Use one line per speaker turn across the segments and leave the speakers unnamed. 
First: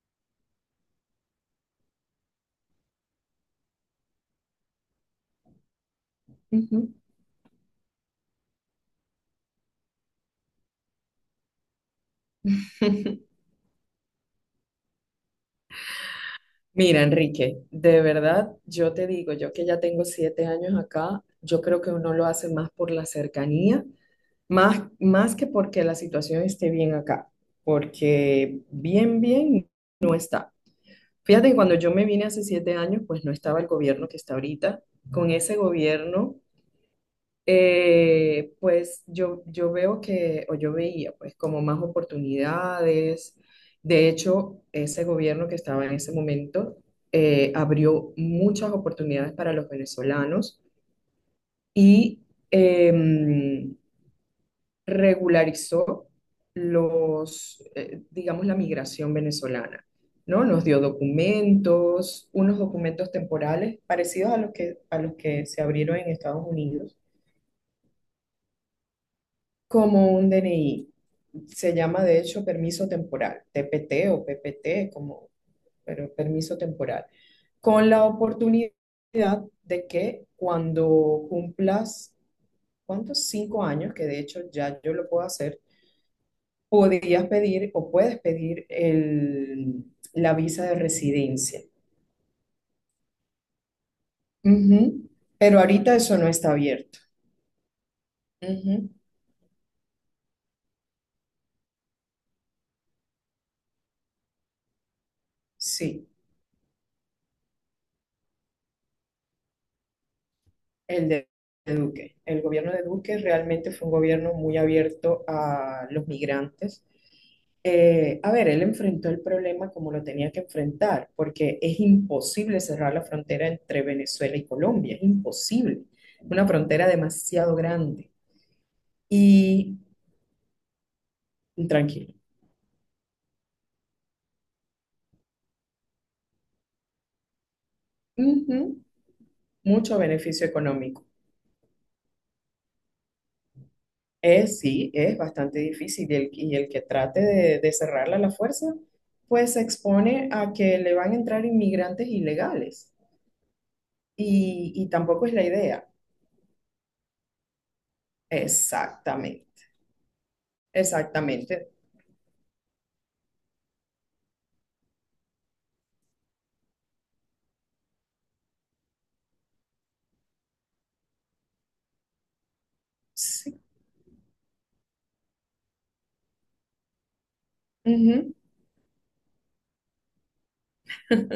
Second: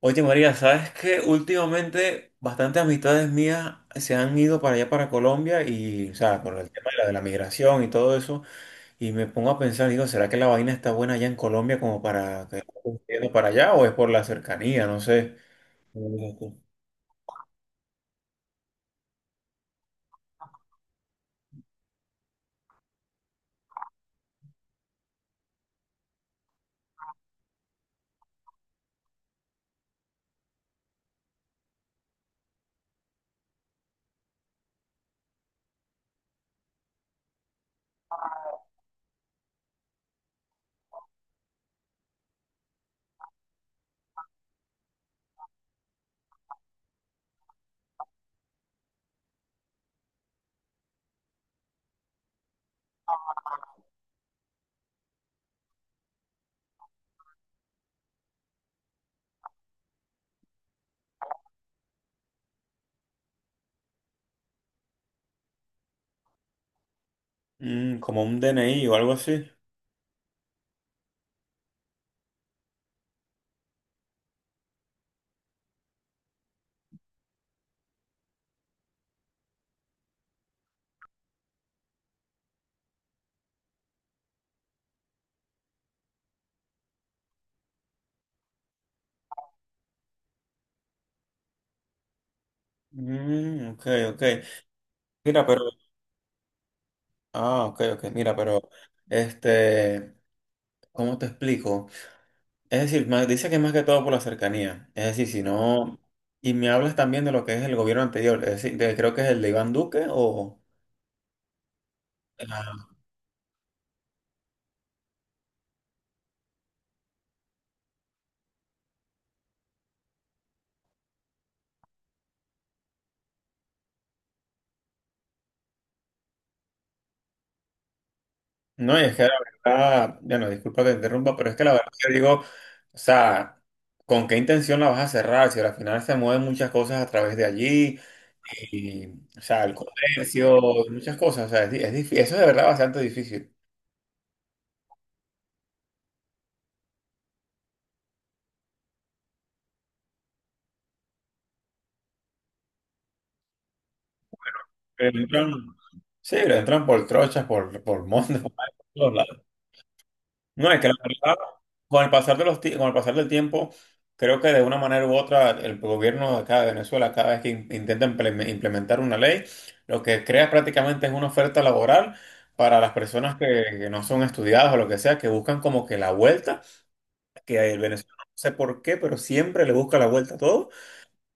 Oye María, ¿sabes qué? Últimamente bastantes amistades mías se han ido para allá, para Colombia, y, o sea, por el tema
Ujú.
de la migración y todo eso, y me pongo a pensar, digo, ¿será que la vaina está buena allá en Colombia como para que yendo para allá o es por la cercanía? No sé.
Mira, Enrique, de verdad, yo te digo, yo que ya tengo 7 años acá, yo creo que uno lo hace más por la cercanía, más que porque la situación esté bien acá, porque bien, bien, fíjate que cuando yo me vine hace 7 años, pues no estaba el gobierno que está ahorita, con ese gobierno. Pues yo veo que, o yo veía, pues como más oportunidades. De hecho, ese gobierno que estaba en ese momento abrió muchas oportunidades para los venezolanos y em, regularizó los, digamos, la migración venezolana, ¿no? Nos dio documentos, unos documentos temporales parecidos a los que se abrieron en Estados Unidos
Mm, como un DNI o algo así.
como un DNI. Se llama de hecho permiso temporal, TPT o PPT, como, pero permiso temporal, con la oportunidad de que cuando cumplas, ¿cuántos? 5 años, que de hecho ya yo lo puedo hacer, podrías pedir o puedes pedir el, la visa de residencia.
Mm, ok, ok.
Ujú.
Mira,
Pero
pero,
ahorita eso no está abierto.
ah, ok, ok, mira, pero,
Ujú.
este, ¿cómo te explico? Es decir, dice que más que todo por la cercanía. Es decir, si no.
Sí.
Y me hablas también de lo que es el gobierno anterior. Es decir, creo que es el de Iván Duque o.
El de Duque. El gobierno de
Ah,
Duque realmente fue un gobierno muy abierto a los migrantes. A ver, él enfrentó el problema como lo tenía que enfrentar, porque es imposible cerrar la frontera entre Venezuela y Colombia, es imposible. Una frontera demasiado grande
no, y es que la
y
verdad. Bueno, disculpa que te interrumpa, pero es que la verdad que
tranquilo.
digo. O sea, ¿con qué intención la vas a cerrar? Si al final se mueven muchas cosas a través de allí.
Ujú.
Y, o sea, el
Mucho beneficio
comercio,
económico.
muchas cosas. O sea, es, di- es difí- eso es de verdad bastante difícil.
Es, sí, es bastante difícil y el que trate de cerrarla a la fuerza, pues se expone a que le van a entrar inmigrantes ilegales y
Pero
tampoco es la
entran-
idea.
sí, le entran por trochas, por montes, por todos lados.
Exactamente,
No, es que la verdad.
exactamente.
Con el pasar del tiempo, creo que de una manera u otra el gobierno de acá de Venezuela, cada vez que intenta implementar una ley, lo que crea prácticamente es una oferta laboral para las personas
Sí.
que no son estudiadas o lo que sea, que buscan como que la vuelta, que el venezolano no
Ujú.
sé por qué, pero siempre le busca la vuelta a todo.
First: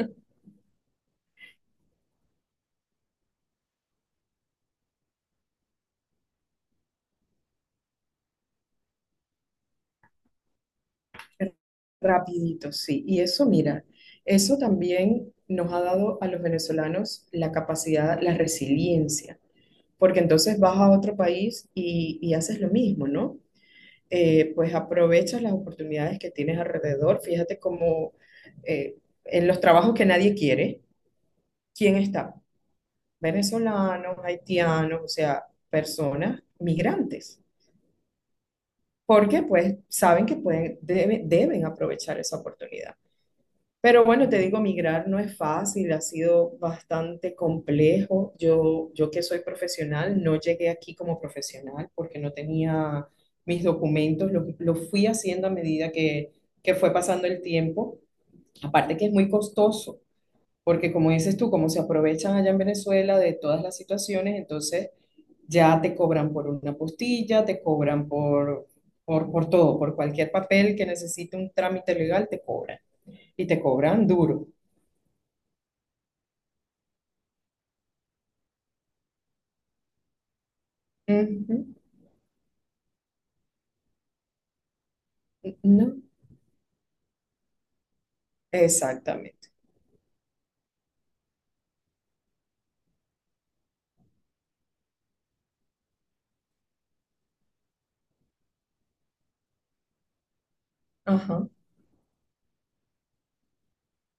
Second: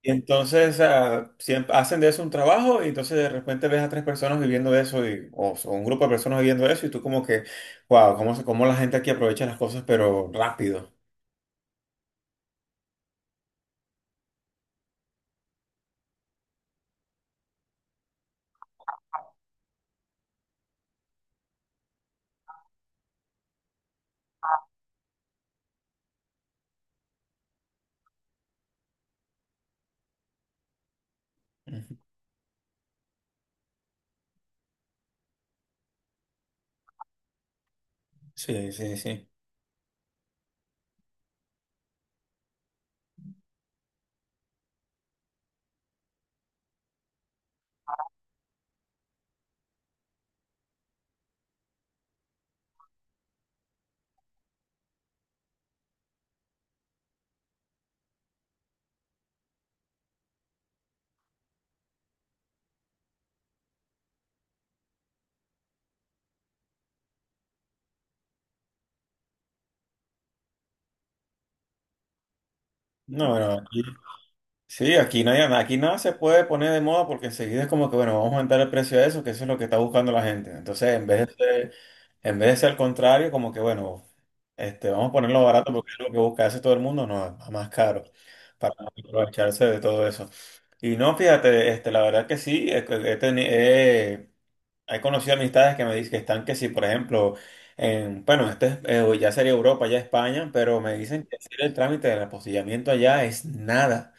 Y entonces ah, siempre hacen de eso un trabajo y entonces de repente ves a tres personas viviendo de eso y, o un grupo de personas viviendo de eso y tú como que, wow, cómo, cómo la gente aquí aprovecha las cosas pero rápido.
Rapidito, sí. Y eso, mira, eso también nos ha dado a los venezolanos la capacidad, la resiliencia, porque entonces vas a otro país y haces lo mismo, ¿no? Pues aprovechas las oportunidades que tienes alrededor. Fíjate cómo eh, en los trabajos que nadie quiere, ¿quién está? Venezolanos, haitianos, o sea, personas migrantes.
Sí, sí, sí.
Porque pues saben que pueden, deben aprovechar esa oportunidad. Pero bueno, te digo, migrar no es fácil, ha sido bastante complejo. Yo que soy profesional, no llegué aquí como profesional porque no tenía mis documentos, lo fui haciendo a medida que fue pasando el tiempo. Aparte que es muy costoso, porque como dices tú, como se aprovechan allá en Venezuela de todas las situaciones, entonces ya te cobran por una postilla, te cobran por todo, por cualquier papel que necesite un trámite legal, te cobran
No,
y
bueno,
te cobran duro.
sí, aquí no hay, aquí nada se puede poner de moda porque enseguida es como que, bueno, vamos a aumentar el precio de eso, que eso es lo que está buscando la gente. Entonces, en vez de
Ujú.
ser, en vez de ser al contrario, como que, bueno, vamos a ponerlo barato porque
No,
es lo que busca hace todo el mundo, no, a más caro, para
exactamente.
aprovecharse de todo eso. Y no, fíjate, la verdad que sí, he conocido amistades que me dicen que están que sí, por ejemplo, bueno, ya sería Europa, ya España, pero me dicen que
Ajá.
hacer el trámite del apostillamiento allá es nada.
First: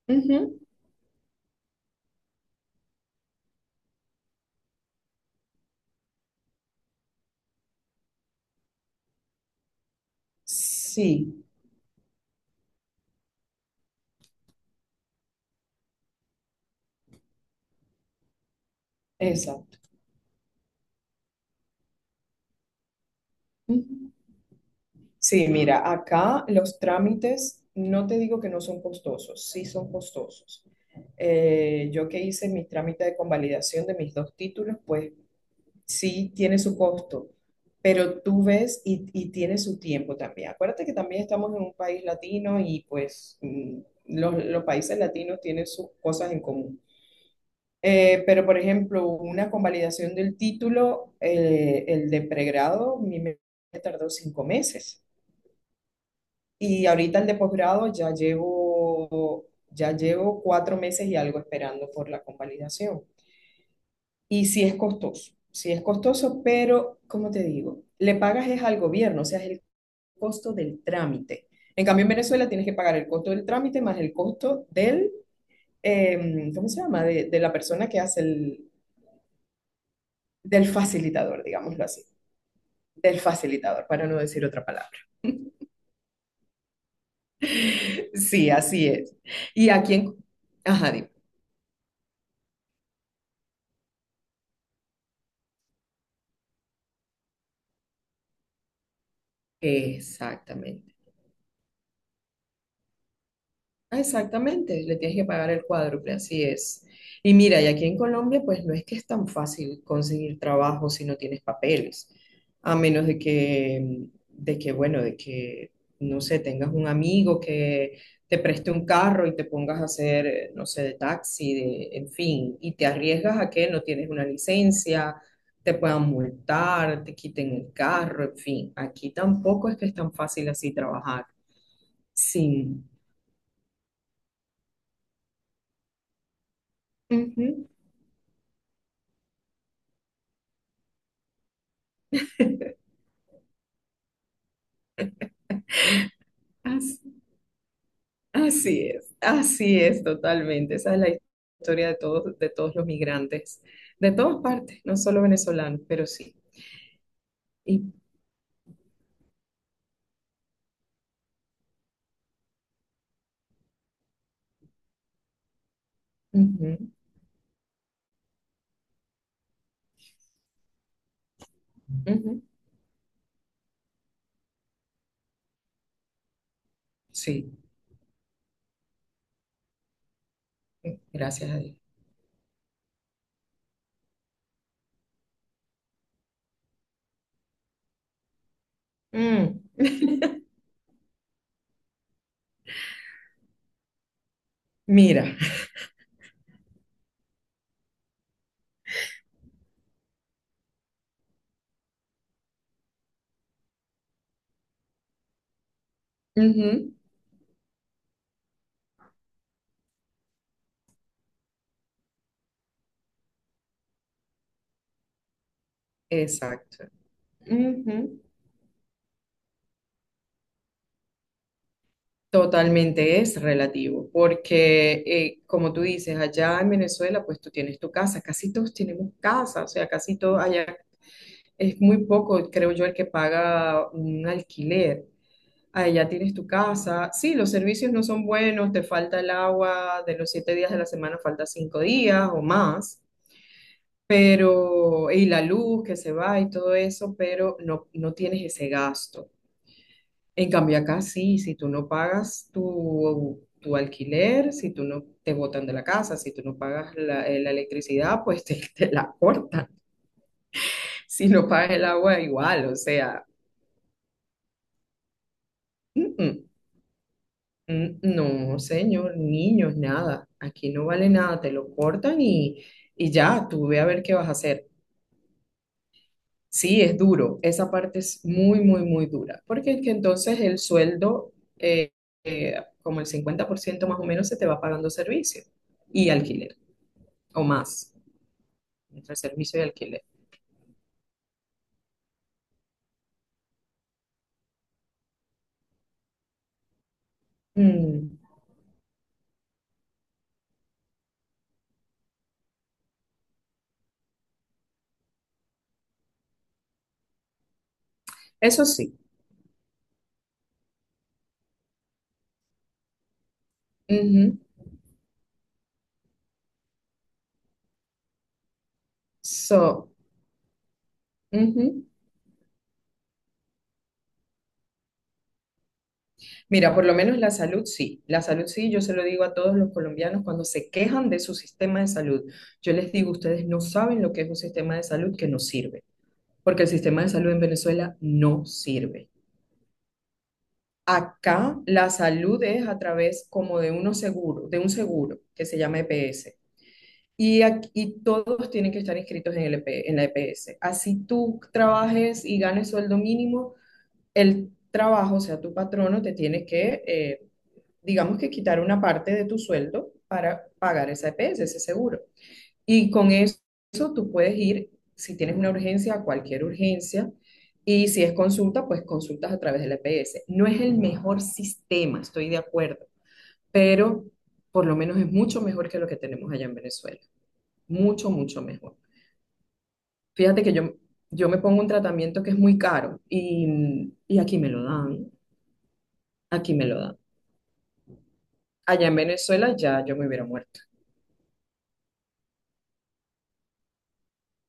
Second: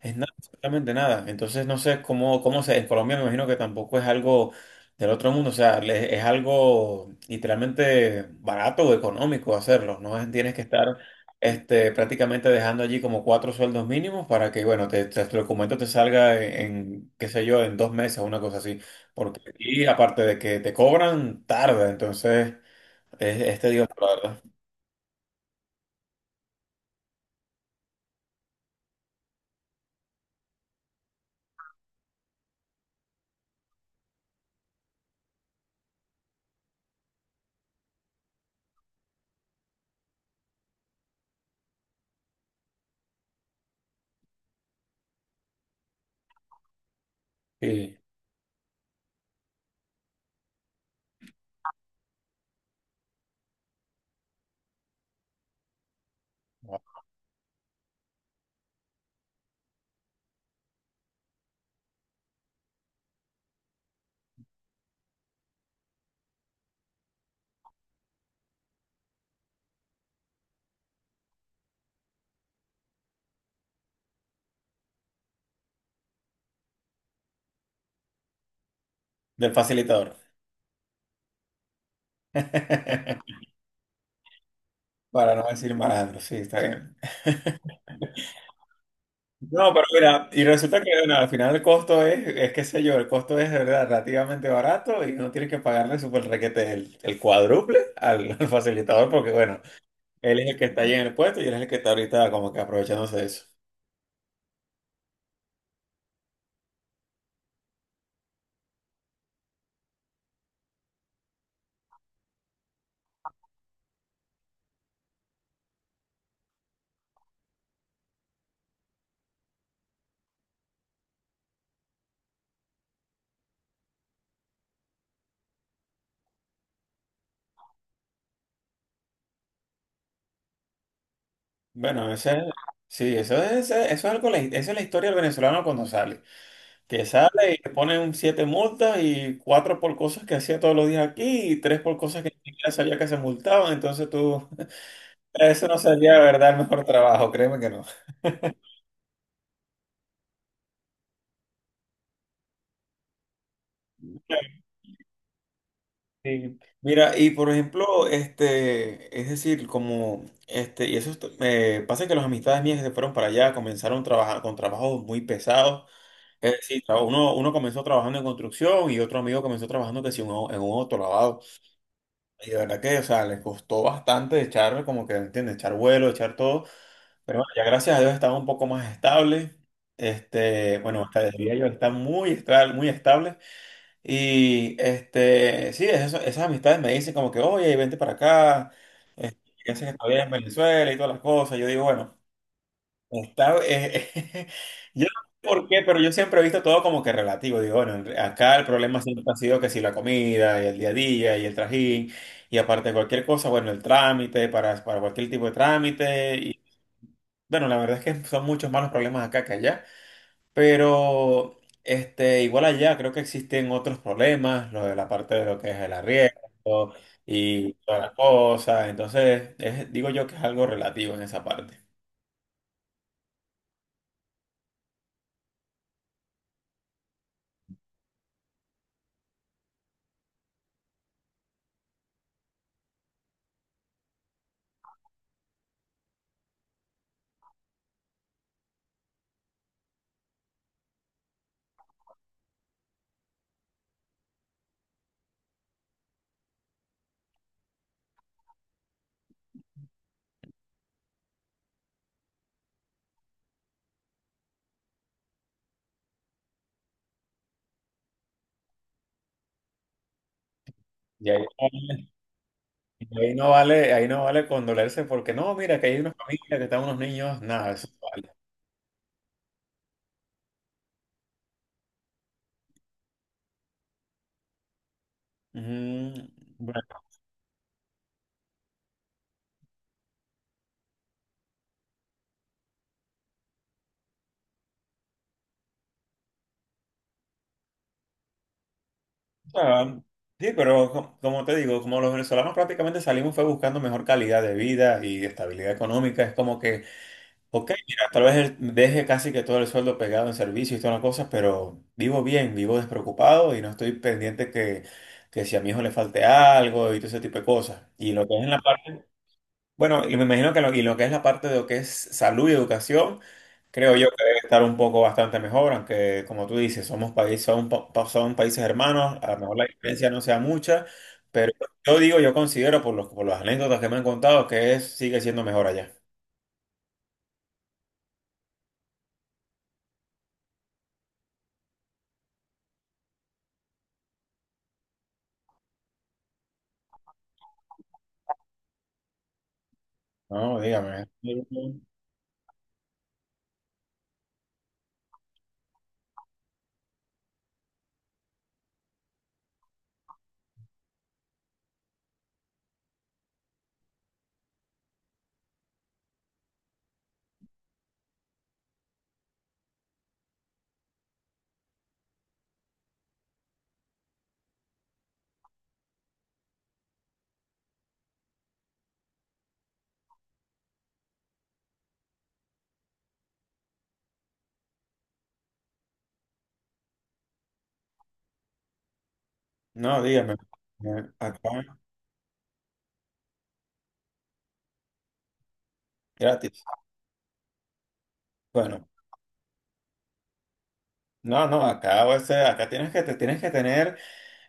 Es nada,
Ujú.
absolutamente nada. Entonces no sé cómo, cómo se, en Colombia me imagino que tampoco es algo del otro mundo, o sea, es algo literalmente barato o económico hacerlo, no es, tienes que estar
Sí,
prácticamente dejando allí como cuatro sueldos mínimos para que, bueno, tu documento te salga en, qué sé yo, en dos meses o una cosa así, porque
exacto.
y aparte de que te cobran, tarda, entonces es tedioso, la
Ujú.
verdad.
Sí, mira, acá los trámites, no te digo que no son costosos, sí son costosos. Yo que hice mi trámite de convalidación de mis dos títulos, pues sí tiene su costo, pero tú ves y tiene su tiempo también. Acuérdate que también estamos en un país latino y pues los países latinos tienen sus cosas en común.
Sí,
Pero, por ejemplo, una convalidación del título, el de pregrado, a mí me tardó 5 meses. Y ahorita el de posgrado ya llevo 4 meses y algo esperando por la convalidación. Y sí es costoso, pero, como te digo, le pagas es al gobierno, o sea, es el costo del trámite. En cambio, en Venezuela tienes que pagar el costo del trámite más el costo del, ¿cómo se llama? De la persona que hace el,
del facilitador,
del facilitador, digámoslo así. Del facilitador, para no decir otra palabra.
para no decir malandro, sí, está bien.
Sí, así es. Y
No,
a
pero
quién,
mira, y resulta que
ajá, dime.
bueno, al final el costo es qué sé yo, el costo es de verdad relativamente barato y no tienes que pagarle super requete el cuádruple al facilitador porque bueno, él es el que está allí
Exactamente.
en el puesto y él es el que está ahorita como que aprovechándose de eso.
Ah, exactamente, le tienes que pagar el cuádruple, así es. Y mira, y aquí en Colombia, pues no es que es tan fácil conseguir trabajo si no tienes papeles, a menos de que, bueno, de que, no sé, tengas un amigo que te preste un carro y te pongas a hacer, no sé, de taxi, en fin, y te arriesgas a que no tienes una licencia, te puedan multar, te quiten el carro, en fin, aquí tampoco es que es tan fácil así trabajar.
Bueno, ese,
Sí.
sí, eso es algo, esa es la historia del venezolano cuando sale, que sale y
Ujú.
te ponen siete multas y cuatro por cosas que hacía todos los días aquí y tres por cosas que ni siquiera sabía que se multaban, entonces tú, eso no sería de verdad el mejor trabajo, créeme que no.
Así es totalmente. Esa es la historia de todos los migrantes, de todas partes, no solo venezolanos, pero sí.
Sí. Mira, y por
Y,
ejemplo, es decir, como, y eso pasa que las amistades mías que se fueron para allá comenzaron trabajar con trabajos muy pesados. Es
ujú,
decir, uno comenzó trabajando en construcción y otro amigo comenzó trabajando que sí, en un autolavado.
ujú,
Y de verdad que, o sea, les costó bastante echar, como que, ¿entiendes? Echar vuelo, echar todo. Pero bueno,
sí,
ya gracias a Dios estaba un poco más estable. Bueno, hasta
gracias
diría
a
yo,
Dios.
está muy, muy estable. Y sí, esas amistades me dicen como que, oye, vente para acá, eh,
Mm,
¿qué haces todavía en Venezuela y todas las cosas? Yo digo, bueno, está, eh, yo no
mira,
sé por qué, pero yo siempre he visto todo como que relativo. Digo, bueno, acá el problema siempre ha sido que si la comida y el día a día y el trajín y aparte de cualquier cosa, bueno, el trámite para cualquier tipo de trámite. Y
ujú,
bueno, la verdad es que son muchos más los problemas acá que allá. Pero igual allá creo que existen otros problemas, lo de la parte de lo que es el
exacto.
arriendo y todas las
Ujú.
cosas. Entonces, digo yo que es algo relativo en esa parte.
Totalmente es relativo, porque como tú dices, allá en Venezuela, pues tú tienes tu casa, casi todos tenemos casa, o sea, casi todos allá, es muy poco, creo yo, el que paga un alquiler. Ahí ya tienes tu casa. Sí, los servicios no son buenos, te falta el agua, de los 7 días de la semana falta 5 días o más, pero, y la luz que se va y todo eso, pero no, no tienes ese gasto. En cambio, acá sí, si tú no pagas tu alquiler, si tú no te botan de la casa, si tú no pagas la electricidad, pues te la cortan. Si
Y ahí,
no pagas el agua, igual, o
no vale,
sea.
ahí no vale, ahí no vale condolerse porque no, mira, que hay una
Mm, mm.
familia, que están unos niños, nada, eso
Mm,
no vale.
no, señor, niños, nada. Aquí no vale nada, te lo cortan y ya, tú ve a ver qué vas a hacer.
Mm,
Sí,
bueno,
es duro, esa parte es muy, muy, muy dura, porque es que entonces el sueldo, como el 50% más o menos, se te va pagando servicio y alquiler, o más, entre
o
servicio y
sea,
alquiler.
sí, pero como te digo, como los venezolanos prácticamente salimos fue buscando mejor calidad de vida y estabilidad económica, es como que ok, mira,
Mm,
tal vez deje casi que todo el sueldo pegado en servicio y todas las cosas, pero vivo bien, vivo despreocupado y no estoy pendiente que si a mi hijo le falte algo y todo ese tipo de cosas. Y lo que es en la
eso sí.
parte, bueno, y me imagino que lo, y lo que es la parte de lo que es salud y educación, creo yo que debe
Ujú.
estar un poco bastante mejor, aunque como tú dices, somos países, son países hermanos, a lo mejor la
So,
diferencia no sea mucha, pero
ujú.
yo digo, yo considero por las anécdotas que me han contado que es, sigue siendo mejor allá.
Mira, por lo menos la salud sí, yo se lo digo a todos los colombianos cuando se quejan de su sistema de salud. Yo les digo, ustedes no saben lo que es un sistema de salud que no sirve, porque el sistema de salud en Venezuela no sirve.
No, dígame.
Acá
¿Eh?
la salud es a través como de unos seguros, de un seguro que se llama EPS. Y aquí todos tienen que estar inscritos en el EP en la EPS. Así tú trabajes y ganes sueldo mínimo, el trabajo, o sea, tu patrono te tiene que digamos que quitar una parte de tu sueldo para pagar esa EPS, ese seguro. Y con eso tú puedes ir, si tienes una urgencia, a cualquier urgencia. Y si es consulta, pues consultas a través de la EPS. No es el mejor sistema, estoy de acuerdo, pero por lo menos es mucho mejor que lo que tenemos allá en Venezuela. Mucho, mucho mejor.
No, dígame,
Fíjate que yo, yo me
acá
pongo un tratamiento que es muy caro y aquí me lo dan, aquí
gratis.
me lo dan.
Bueno,
Allá en Venezuela ya yo me hubiera muerto.
no, no, acá, acá te tienes que tener,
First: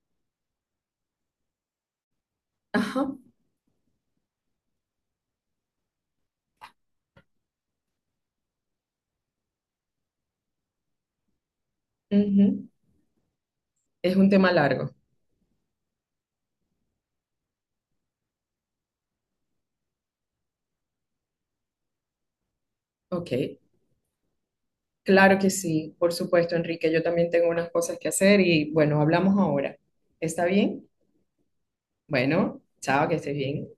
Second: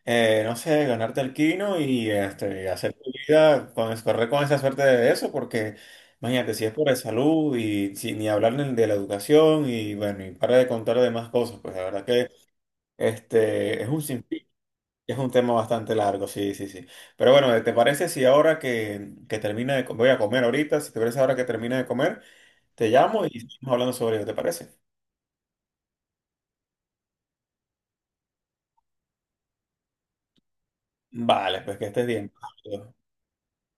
no sé, ganarte el quino y hacer
Ajá.
tu vida, con, correr con esa suerte de eso, porque imagínate, si es por la salud y ni hablar ni de la educación y bueno, y para de contar de más cosas, pues la verdad que
Ujú.
es un
Es un
sinfín,
tema largo.
es un tema bastante largo, sí, sí, sí. Pero bueno, ¿te parece si ahora que termina voy a comer ahorita, si te parece ahora que termina de comer? Te llamo y
Ok,
seguimos hablando sobre ello, ¿te parece?
claro que sí, por supuesto, Enrique. Yo también tengo unas cosas que hacer y bueno, hablamos ahora. ¿Está bien?
Vale, pues que estés bien.
Bueno,
Pablo.
chao, que estés bien.